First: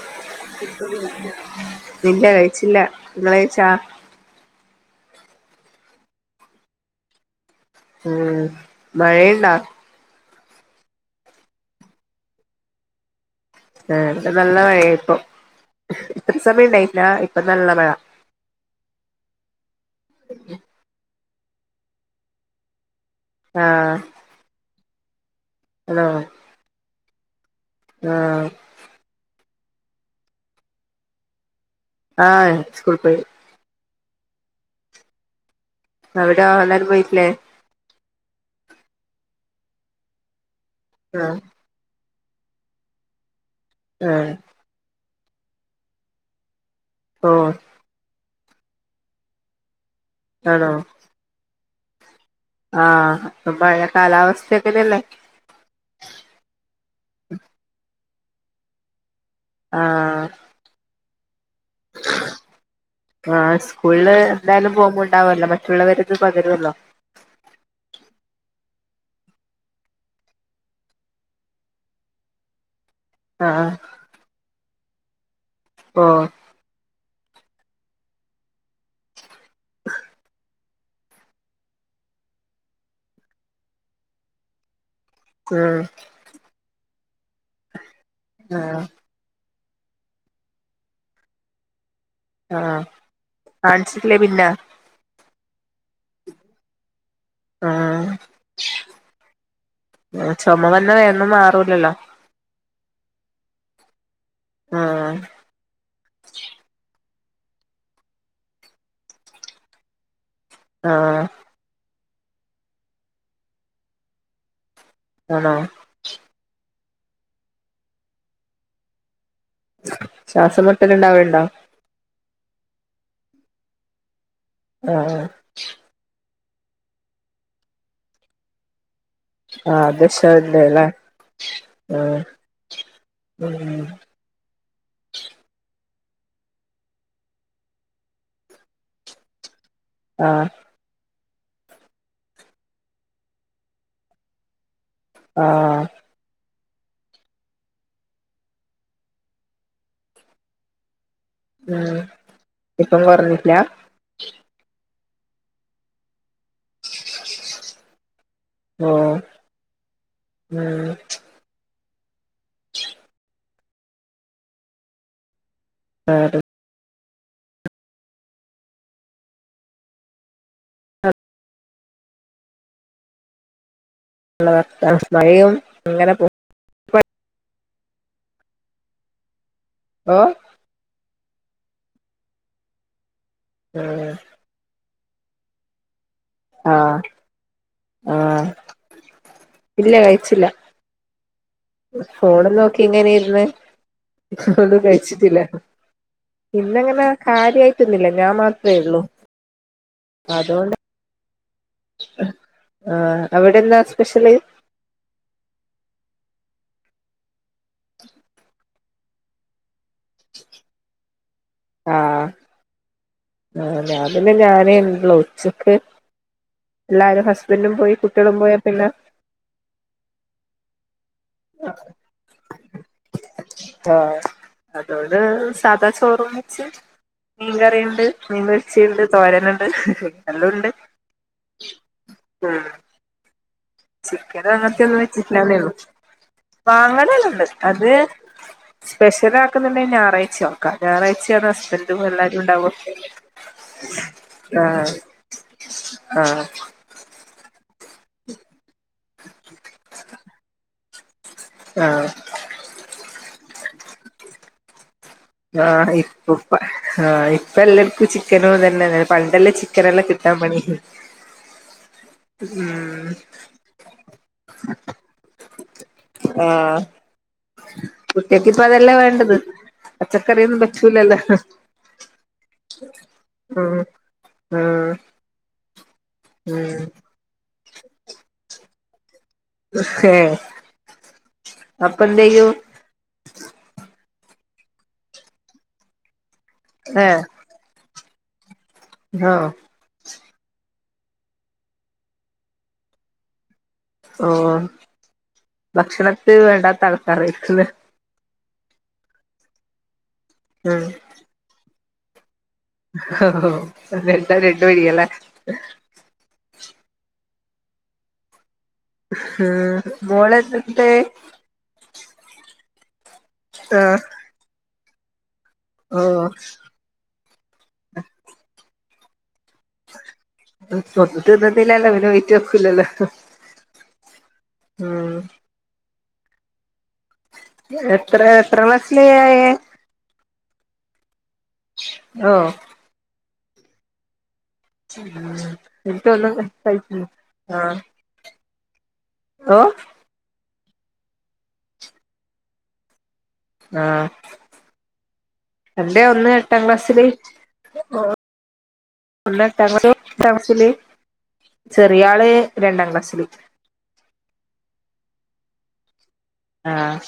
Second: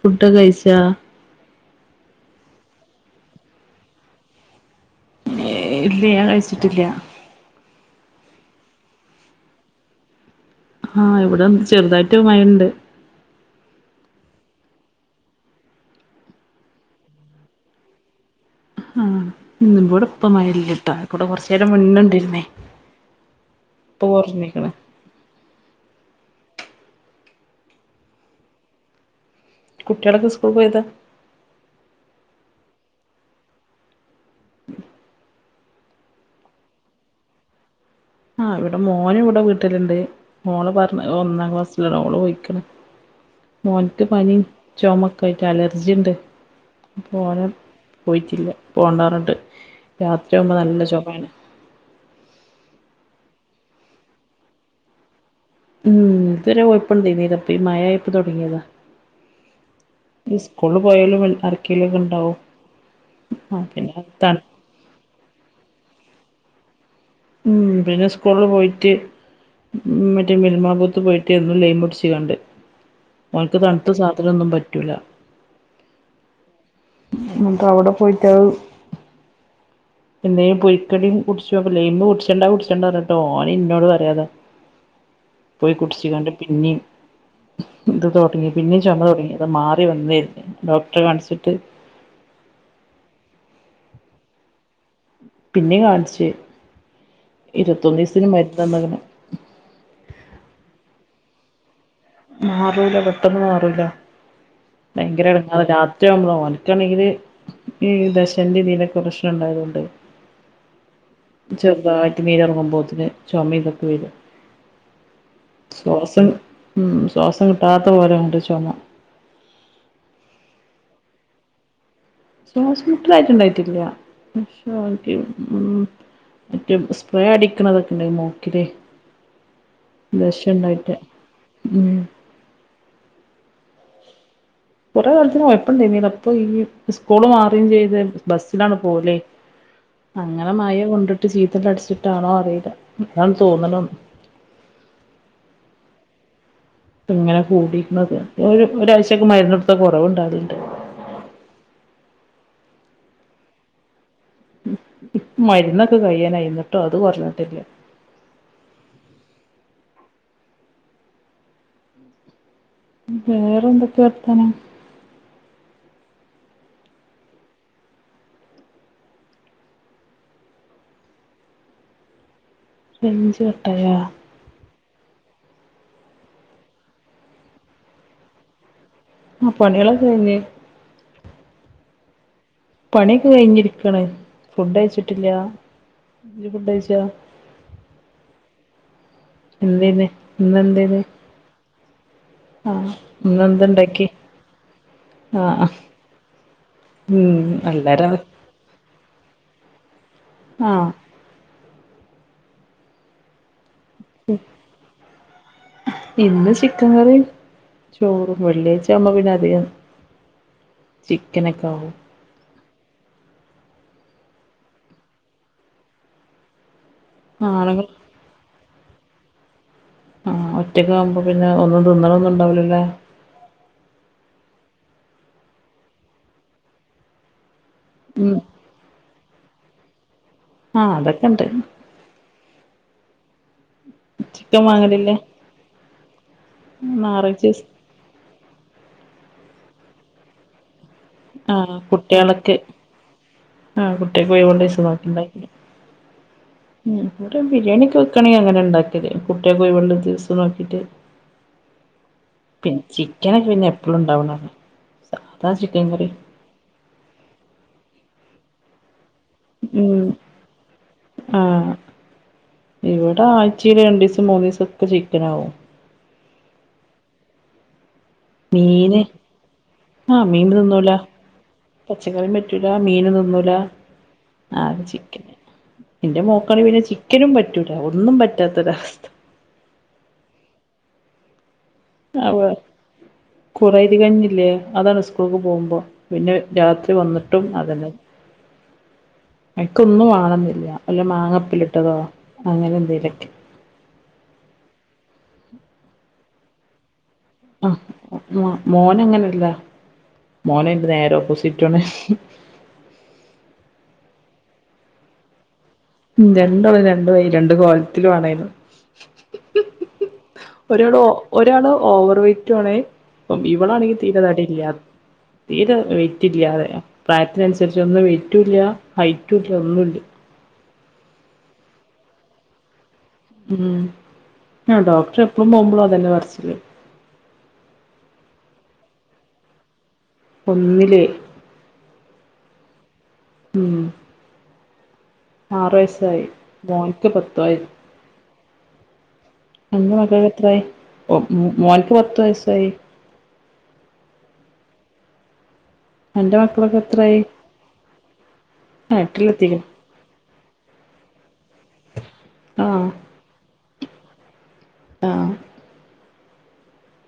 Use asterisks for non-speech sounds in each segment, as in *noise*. Food കഴിച്ചാ ഇല്ല കഴിച്ചില്ല ങ്ങള് കഴിച്ചാ ഏയ്‌ ഇല്ല ഞാൻ കഴിച്ചിട്ടില്ല ഉം മഴയുണ്ടോ? ആഹ് ഇവിടെ ചെറുതായിട്ട് മഴണ്ട് ഇഹ് ഇവിടെ നല്ല മഴയാണിപ്പൊ ഇത്ര സമയം ഉണ്ടായിട്ടില്ല ഇപ്പൊ നല്ല മഴ ഉം ഇവ്ടെ പ്പൊ മയല്ലിട്ടാ ഇയ്കൂടെ കുറച്ചേരം മുന്നേണ്ടായിരുന്നു ആഹ് *unintelligible* ഹലോ ആഹ് കുട്ടികളൊക്കെ സ്കൂളിൽ പോയതാ ആഹ് സ്കൂളിൽ പോയി *inaudible* അവിടാ എല്ലാരും പോയിട്ട് ല്ലേ ആഹ് ഇവിടെ മോന് ഇവിടെ വീട്ടിലുണ്ട് മോന് പറഞ്ഞ ആ ഒന്നാം ക്ലാസ് മോള് പോയിക് ണ് മോൻക്ക് ആ പനീം ചൊമക്കായിട്ട് അലർജിണ്ട് ഓ അപ്പോനും പോയ്റ്റില്ല പോണ്ടാന്ന് പറഞ്ട്ട് രാത്രിയാവുമ്പോ ആണോ നല്ല ചൊമയാണ് ആഹ് അപ്പൊ പഴേ കാലാവസ്ഥൊക്കല്ലേ ഉം ഇതരെ കൊയപ്പണ്ടേർന്നില ഇപ്പൊ ഈ മയായപ്പോ തൊടങ്യെത ആഹ് ഇസ്കൂളിൽ പോയാലും ആർക്കേലും ക്കെണ്ടാവും ആ സ്കൂളില് എന്തായാലും പോവുമ്പോണ്ടാവല്ലോ മറ്റുള്ളവരത് പകരോല്ലോ ഉം പിന്നെ സ്കൂളില് പോയിട്ട് ഉം മറ്റേ മിൽമാബൂത്ത് പോയിട്ട് എന്നും ലൈമൂട്ച്ച്കാണ്ട് ആ ഓൻക്ക് തണുത്ത സാധനൊന്നും പറ്റൂല ഓഹ് *unintelligible* *unintelligible* ലൈമ് കുട്ച്ചെണ്ട കുട്ചെണ്ടാ പറഞ്ട്ട് ഓന് ഇന്നോട് പറയാതെ പോയി ഉം കുട്ച്ച്കാണ്ട് പിന്നിം ത് തൊടങ്ങി ആ പിന്നിം ചുമ തൊടങ്ങി അത് മാറി വന്നർന്നു ഡോക്ടറെ കാണ്ച്ചിട്ട് ആഹ് കാണ്ച്ചിട്ടില്ലേ പിന്ന പിന്നെ കാണ്ച്ച് ആഹ് മരുന്നന്ന്ക്ക്ണ് ചൊമവെന്നാ വേകൊന്നും മാറൂലല്ലോ മാറൂല പെട്ടെന്ന് മാറൂല ആ ഭയങ്കര എടങ്ങേറാ രാത്രിയാവുമ്പോ ഓൻക്കാണെങ്കില് ഇഹ്‌ ദശന്റീതിന്റൊക്കെ പ്രസ്‌നണ്ടായതോണ്ട് ആഹ് ചെറുതായിട് നീര്റങ്ങുമ്പോത്തിന് ച്ചോമിം തൊക്കെ വരും ആണോ ശ്വാസം ഉം ശ്വാസം കിട്ടാത്ത പോലെ ഓന്റെ ചൊമ ശ്വാസം മുട്ടല്ണ്ടാവേല്ണ്ടോ ശ്വാസം മുട്ടലായിട്ടുണ്ടായിട്ടില്ല ആഹ് *unintelligible* ഉം മറ്റേ സ്പ്രേ അടിക്കണതൊക്കെണ്ടോ ഈ മൂക്കില് ആഹ് ദശ ദശന്റെ ല്ലേ ഇണ്ടായിട്ട് ഉം ആഹ് ഉം കുറേ കാലത്തിന് കൊഴപ്പണ്ടായ്ഞ്ഞില്ല ഇപ്പൊ ഈ സ്കൂള് മാറിചെയ്ത് ബസ്സിലാണ് പോലേയ് ആഹ് അങ്ങനെ മഴ കൊണ്ടിട്ട് ചീത്തലടിച്ചിട്ടാണോ അറീല അതാണ് തോന്ന്ണ് ആഹ് ഇങ്ങനെ കൂടിക്ക്ണത് ഒരു ഒരാഴ്ചക്ക് മരുന്നെടുത്ത കൊറവ്ണ്ടാവല്ണ്ട്. ഉം ഇപ്പം കൊറഞ്ഞില്ലാ മരുന്നൊക്കെ കയ്യാനായി ഇന്ന്ട്ടും അത് കൊറഞ്ഞിട്ടില്ല ഓ ഉം വേറെ ന്തൊക്കെ വർത്താനം ആഹ് റൈഞ്ച് കട്ടായാ മഴയും ങ്ങനെ പോ ആ പണ്യാളൊക്ക ഓ കഴ്ഞ്ഞ് പണിയൊക്കെ കഴിഞ്ഞിരിക്കാണ് ഉം ഫുഡഴ്ച്ചിട്ടില്ലാ ആഹ് ആഹ് എന്തേന് ഇന്നെന്തേന് ഫോണ് നോക്കി ഇങ്ങനെ ഇര്ന്ന് എന്തുണ്ടാക്കി ഒന്നും കഴിച്ചിട്ടില്ല ആ ഇന്നങ്ങനെ ഉം കാര്യയിട്ടൊന്നില്ല എല്ലാരും അത് ഞാൻ മാത്രേള്ളൂ ആ അതൊണ്ട് ആഹ് അവിടെന്താ സ്പെഷല് ഇന്ന് ചിക്കൻ കറിം ചോറും വെള്ളിയാഴ്ചബോ പിന്നെ അതികം ചിക്കനോക്കാവും ആഹ് ആഹ് ഞ പിന്നെ ഞാനെ ഒള്ളു ഉച്ചക്ക് എല്ലാരും ഹസ്ബന്റും ആണുങ്ങൾ പോയി കുട്ടി ട്ട്യാളും പോയാ പിന്നെ ആ ഒറ്റക്കാവുമ്പോ പിന്നെ ഒന്നും തിന്നണോന്നുണ്ടാവുല്ലല്ലേലെ ആഹ് അതോണ്ട് സാദാ ചോറും വെച്ച് മീകറിം ഉം മീൻ പൊരിചേണ്ട് തോരന്ണ്ട് എല്ലോണ്ട് ആഹ് അതൊക്കെണ്ട് ഉം ചിക്കനും ചിക്കൻ അങ്ങൻത്തെന്നും വാങ്ങലില്ലേ വെച്ചിട്ടില്ലന്നേള്ളൂ ഞായറാഴ്ച വാങ്ങലല്ലാണ്ട് ദിവസം അത് സ്പെഷ്യലാ ആക്കുന്നുണ്ടെ ഞായറാച്ച ഞാറാഴ്ച്ചെണ് ആഹ് ഹസ്ബൻഡും കുട്ടികളൊക്കെ എല്ലാരുണ്ടാവാ ആഹ് കുട്ടികൾക്ക് ഒഴിവുള്ള ദിവസം ആഹ് നോക്കി ഉണ്ടാക്കില്ല ആഹ് ഉം ഇവിടെ ബിരിയാണിക്കെ വെക്കാണെങ്കി അങ്ങനെ ണ്ടാക്കും കുട്ട്യാക്കോഴിവ്ള്ള ദിവസം നോക്കീട്ട് ആഹ് പിന്നെ ചിക്കൻ ഒക്കെ പിന്നെ എപ്പള്ളുണ്ടാവ്ണല്ലേ ആഹ് ഇപ്പപ്പാ ആഹ് ഇപ്പെലെടത്തും ചിക്കനും തന്നെല്ലേ പണ്ടല്ലേ ഉം ചിക്കനെല്ലാം കിട്ടാൻ പണി ആഹ് ഉം ഇവിടെ ആഴ്ചീല് രണ്ടീസോ മൂനീസൊക്കെ ദിവസം ഒക്കെ ചിക്കനാവും. ആഹ് കുട്ട്യക്ക് ഇപ്പോ അതെല്ലെ മീന് വേണ്ടത് ആഹ് മീൻ പച്ചക്കറിയൊന്നും തിന്നൂല പറ്റൂലല്ലോ പച്ചക്കറിം പറ്റൂലാ മീനും തിന്നൂലാ ഉം ആകെ ഉം ചിക്കന്. എന്റെ മോക്കാണങ്കി ഉം പിന്നെ ചിക്കനും പറ്റൂല ഒന്നും പറ്റാത്തൊരവസ്ഥ ഏഹ് അപ്പന്തേയും കുറ ഇത് കഴിഞ്ഞില്ലേ അതാണ് സ്കൂൾക്ക് പോകുമ്പോ പിന്നെ രാത്രി ഏ വന്നിട്ടും അതന്നെ. ആഹ് നിക്കൊന്നും വാണന്നില്ല വല്ല മാങ്ങപ്പിലിട്ടതോ അങ്ങനെ എന്തേലൊക്കെ. ഓ ഭക്ഷണത്തി വേണ്ടാത്ത ആൾക്കാരായിരിക്കുല്ലേ ആഹ് മോനങ്ങനല്ല ഉം മോനതിന്റെ നേരെ ഓപ്പോസിറ്റു ആണ് ആഹ് ഹോ രണ്ടാ രണ്ട് വഴിയല്ലേ മ് രണ്ടാളും രണ്ടുവഴി രണ്ട് കോലത്തിലും ആണ് ഹം ഒരാള് ഒരാള് ഓവർ വെറ്റ് ആണ് അപ്പം ആ ഇവളാണെങ്കിൽ തീരെ തടിയില്ല തീരെ ഓ വെറ്റ് ഇല്ല അത പ്രായത്തിനനുസരിച്ച് ഒന്നും വെറ്റും ഇല്ല ഹൈറ്റുംല്ല ഒന്നുമല്ല *unintelligible* ഇന്നല്ലല്ലോ പിനെ വേറ്റ വക്കല്ലല്ലോ മ ആ ഡോക്ടറെ എപ്പോഴും പോകുമ്പോളും അതെല്ലാം പറയിൻ എത്ര എത്ര വയസ്സിലായെ? ഒന്നില് ആഹ ഉം ഉ ആറ് എട്ട വയസ്സായി ഒന്നും കഴി മോൻക്ക് പത്ത് വയ ആഹ *unintelligible* മകൾ എത്രായി മോനക്ക് പത്ത് വയസായി ആഹ എന്റെ ഒന്ന് അന്റെ എട്ടാം മക്കളൊക്കെ ക്ലാസ്സില് എത്രായി *unintelligible* ആ എട്ടിലെത്തിക്ക്ണ് ചെറിയ ആള് രണ്ടാം ക്ലാസ്സില് അഹ് അഹ്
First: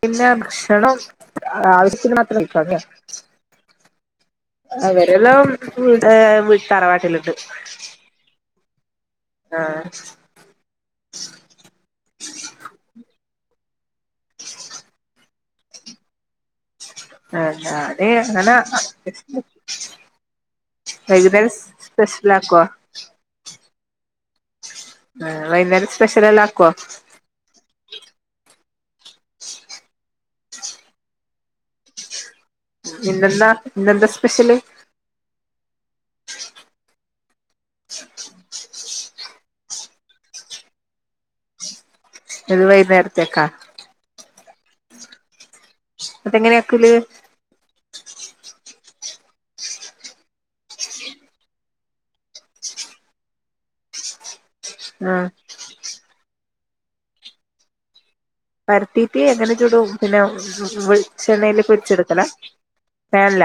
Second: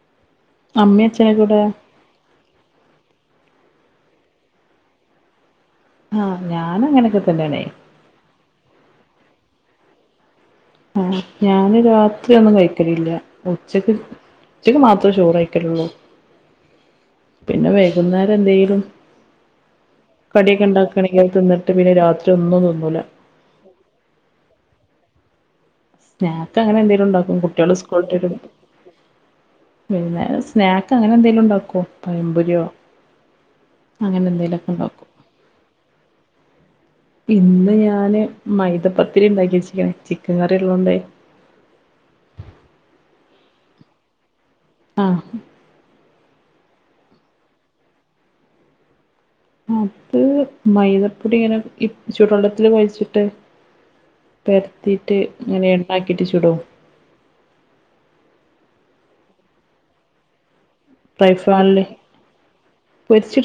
പിന്നെ ഭക്ഷണം അമ്മീം അച്ഛനൊക്കെ എവിടെ ആവശ്യത്തിന് മാത്രം വി അതെ അവരെല്ലോം ഹ് ആഹ് വീ ഞാനങ്ങനൊക്കെ തറവാട്ടിലുണ്ട് തന്നെയാണേ അഹ് അഹ് ഞാന് രാത്രി ഒന്നും കഴിക്കലില്ല ഉച്ചക്ക് ഉച്ചയ്ക്ക് മാത്രേ ച്ചോർ കഴിക്കതുള്ളു അഹ് അത് അങ്ങനെ എന്തെങ്കിലും കടിയൊക്കെ ഉണ്ടാക്കാണെങ്കിൽ അത് തിന്നിട്ട് *unintelligible* പിന്നെ സ്പെഷ്യൽ രാത്രി ആക്കോ ഒന്നും തിന്നൂല ആ വൈകുന്നേരം സ്പെഷ്യൽ എല്ലാം സ്നാക്ക് ആക്കുവോ അങ്ങനെ എന്തെലും ഉണ്ടാക്കും കുട്ടികൾ സ്കു പിന്നെ സ്നാക്ക് അങ്ങനെ എന്തെങ്കലും ഉണ്ടാക്കോ പൈപൊരിയോ ഇന്നെന്താ ഇന്നെന്താ അങ്ങനെ സ്പെഷ്യല് എന്തെലൊക്കെ നോക്കും ഇന്ന് ഞാന് മൈദപ്പത്തിരി ഉണ്ടാക്കി വച്ചിക്കണേ ചിക്കൻ കറി ഉള്ളതൊണ്ടേ ഇത് വൈകുന്നേരത്തേക്കാ അഹ് അതെങ്ങനെയ ആക്കല് അത് മൈദപ്പൊടി ഇങ്ങനെ ചൂടുവെള്ളത്തിൽ കൊഴിച്ചിട്ട് പെരത്തിയിട്ട് ആഹ് ങ്ങനെ ണ്ടാക്കിയിട്ട് ചുടോ? പരത്തീറ്റ് അങ്ങനെ ചുടും പിന്നെ വെ ഫ്രൈ ച്ചെണ്ണയില് പാനില് പൊര്ച്ചെടുക്കലാ വേൻല?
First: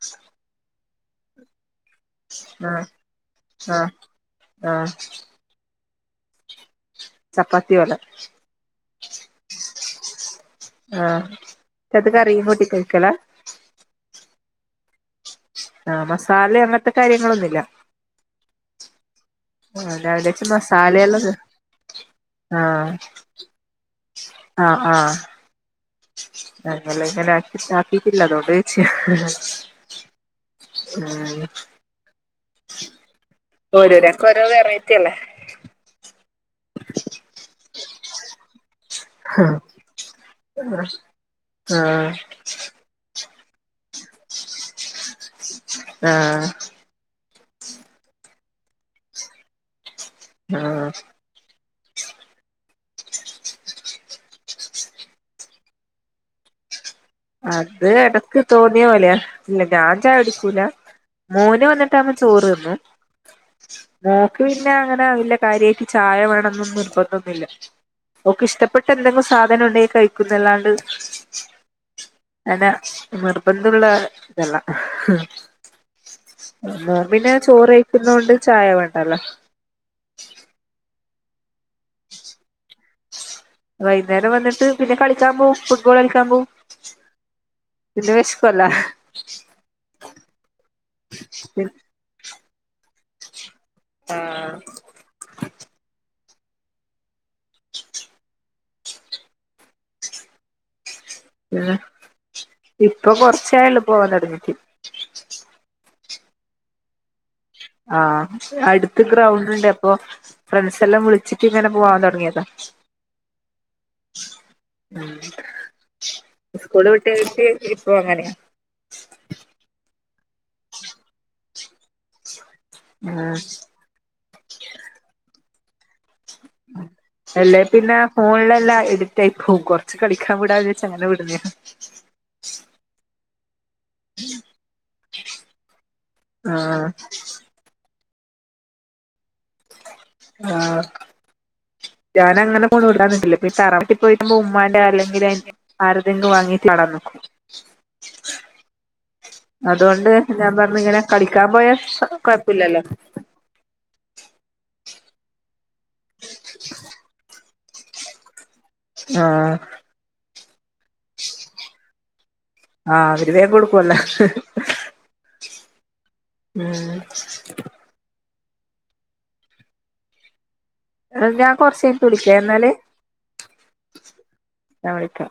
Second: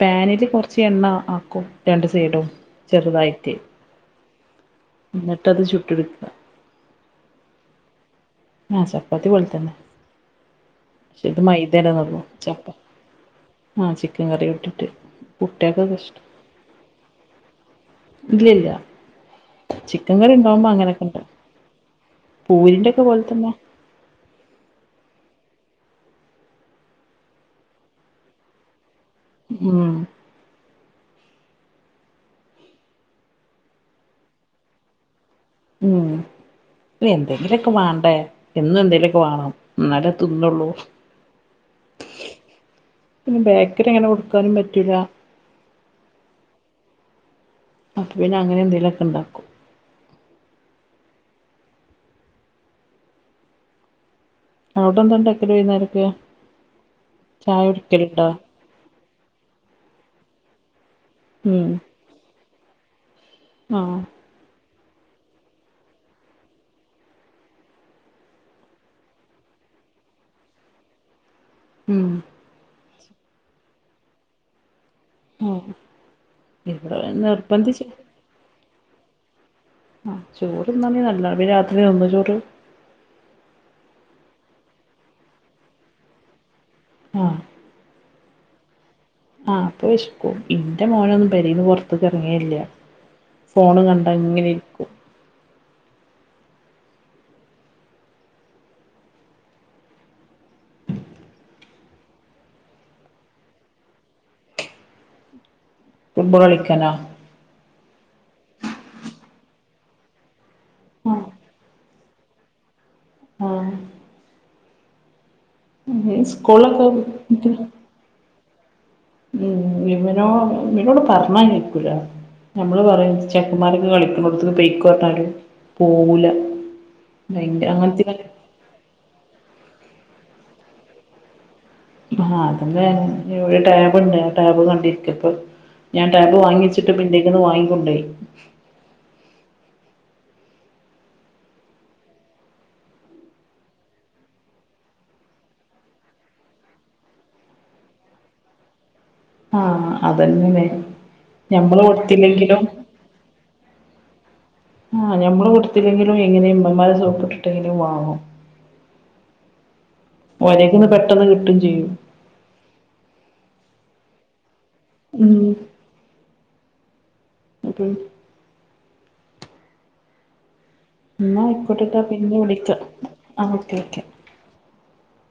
പേനില് കൊർച്ച് എണ്ണ ആക്കും രണ്ട് ടും ആഹ് ചെറുതായിട്ട് ആഹ് ആഹ് എന്നിട്ടത് ചുട്ടട്ക്ക. ചപ്പാത്തി വല ആഹ് ചപ്പാത്തി പോലെ തന്നെ ആഹ് ക്ഷെ ഇത് മൈ തര അത് ന്നുള്ളു കറിയും ചപ്പ കൂട്ടി കഴിക്കലാ ആഹ് ചിക്കൻ കറി കൂട്ടിട്ട്. ആഹ് മസാലേ അങ്ങൻത്തെ കാര്യങ്ങളൊന്നുല്ല. ഇല്ല ഇല്ല രാവിലേക്ക് മസാലേള്ളത് ഉണ്ടാവും പൂരിന്റെ ആഹ്. ഒക്കെ പോലെ തന്നെ ആഹ് ആഹ് ഞങ്ങല്ല ങ്ങനെ ആക്കി ആക്കിട്ടില്ല അതുകൊണ്ടോയ്ച്ച. ഉം ഉം ഓരോര ക്ക ഓരോ വെറൈറ്റി അല്ലേ? ഉം എന്തെങ്കിലുക്കെ വാണ്ടേ എന്നും ന്തെ പ്പോ വാണം ഇന്നാലേ തിന്നൊള്ളൂ. ആഹ് പിന്നെ ബേക്കറി അങ്ങനെ കൊട്ക്കാനും പറ്റൂല. ആഹ് അപ്പ പിന്നെ അങ്ങനെന്തെങ്കിലൊക്കെ ണ്ടാക്കും. ആഹ് അഒടെന്തണ്ടാക്കൽ വൈന്നാരക്കേ? അത് എടക്ക് തോന്നിയ പോലെയ ഇല്ല ഞാൻ ചായൊടിക്കൂല മോന് ഉം വന്നിട്ടാവുമ്പോ ചോറ് തിന്നും. ആഹ് മോക്ക് പിന്നെ അങ്ങനെ വല്ല കാര്യേക്ക് ചായ വേണം എന്നൊന്നും നിർബന്ധന്നുല്ല. ഓക്ക് ഇഷ്ടപ്പെട്ട എന്തെങ്കു സാധനം ഉണ്ടെങ്കി കഴിക്കുന്നല്ലാണ്ട്. ഉം അല്ല നിർബന്ധള്ള ഇതല്ല. ആഹ് ഇവിടെ പിന്നെ നിർബന്ധിച്ച് ചോറ്ഴിക്കുന്നോണ്ട് ചായ വേണ്ടല്ലോ? ആഹ് ചോറ്ന്ന നല്ല പിന്നെ രാത്രി തിന്നോ ചോറ്? വൈന്നേരം വന്ന്ട്ട് പിന്നെ കളിക്കാൻ പോവും ഫുട്ബോൾ കളിക്കാൻ പോവും. ആഹ് പിന്നെ വെഷപ്പല്ലേ? ആഹ് അപ്പ വെഷക്കും ഇന്റെ മോനൊന്നും പെരേന്ന് പൊർത്ത്ക്ക് എറങ്ങേല്യ. ഫോണ് കണ്ട അങ്ങനെ പിന്നെ ഇരിക്കും. *inaudible* ഏഹ് ഇപ്പൊ കൊർച്ചായള്ളു പോവാൻ തൊടങ്ങിട്ട്. ഫുട്ബോൾ കളിക്കനോ? ആഹ് അട്ത്ത് ഗ്രൗണ്ട് ണ്ട് അപ്പൊ ഫ്രണ്ട്സല്ലാം ആഹ് വിള്ച്ച്ട്ട് ഇങ്ങനെ. പോവാ തൊടങ്ങ്യതാ. ആഹ് ഉം സ്കൂളിലൊക്കെ സ്കൂള് വിട്ട് ട്ട് ഇപ്പോ അങ്ങനെയ. ഉം ഇവനോ ഇവനോട് പറഞ്ഞ കേക്കൂല നമ്മള് പറയും ഉം ചെക്കമാരൊക്കെ കളി മുത്ത് ബൈകൊട്ടാല് എല്ലേ ഭയങ്കര പിന്നെ അങ്ങനത്തെ ഫോൺലെല്ലാം എട് *unintelligible* കൊർച്ച് കളിക്കാൻ വിടാന്ന് വെച്ച അങ്ങനെ വിട്ന്നേ. ആഹ് അതന്നെ ഇവിടെ ടേബ് ണ്ട് ആ ടാബ് കണ്ടിരിക്ക പ്പ ഞാൻ ടാബ് ആഹ് വാങ്ങിച്ചിട്ട് പിന്നന്തേക്കന്ന് വാങ്ങിക്കൊണ്ടേയി. ആഹ് ഞാൻ അങ്ങനെ കൊണ്ട് വിടാന്നിട്ടില്ലപ്പ തറട്ടി പോയിട്ടുമ്മാന്റെ അല്ലെങ്കിൽ ആരെതെങ്കിലും വാങ്ങീട്ട് നടടാ നോക്കും *inaudible* ആഹ് അതുകൊണ്ട് ഞാൻ അതന്നനെ പറഞ്ഞു ഇങ്ങനെ കളിക്കാൻ പോയാ ഞമ്മള് കൊടുത്തില്ലെങ്കിലും കൊഴപ്പില്ലല്ലോ ആഹ് ഞമ്മള് കൊടുത്തില്ലെങ്കിലും എങ്ങനെ ഇമ്മമാരെ സോപ്പ് ഇട്ടിട്ടെങ്കിലും വാങ്ങോ ആഹ് ഒരക്കന്ന് പെട്ടെന്ന് കിട്ടും ചെയ്യും ആഹ് അവര് വേഗം കൊടുക്കുവല്ല ഉം ഉം ഉം എന്ന ഞാൻ കൊറച്ച് ആയിക്കോട്ടിട്ടാ കഴിഞ്ഞിട്ട് പിന്നെ വിളിക്കാം എന്നാല് വിളിക്ക ആഹ് ഓക്കെ ഓക്കെ ഞാവിളിക്കാ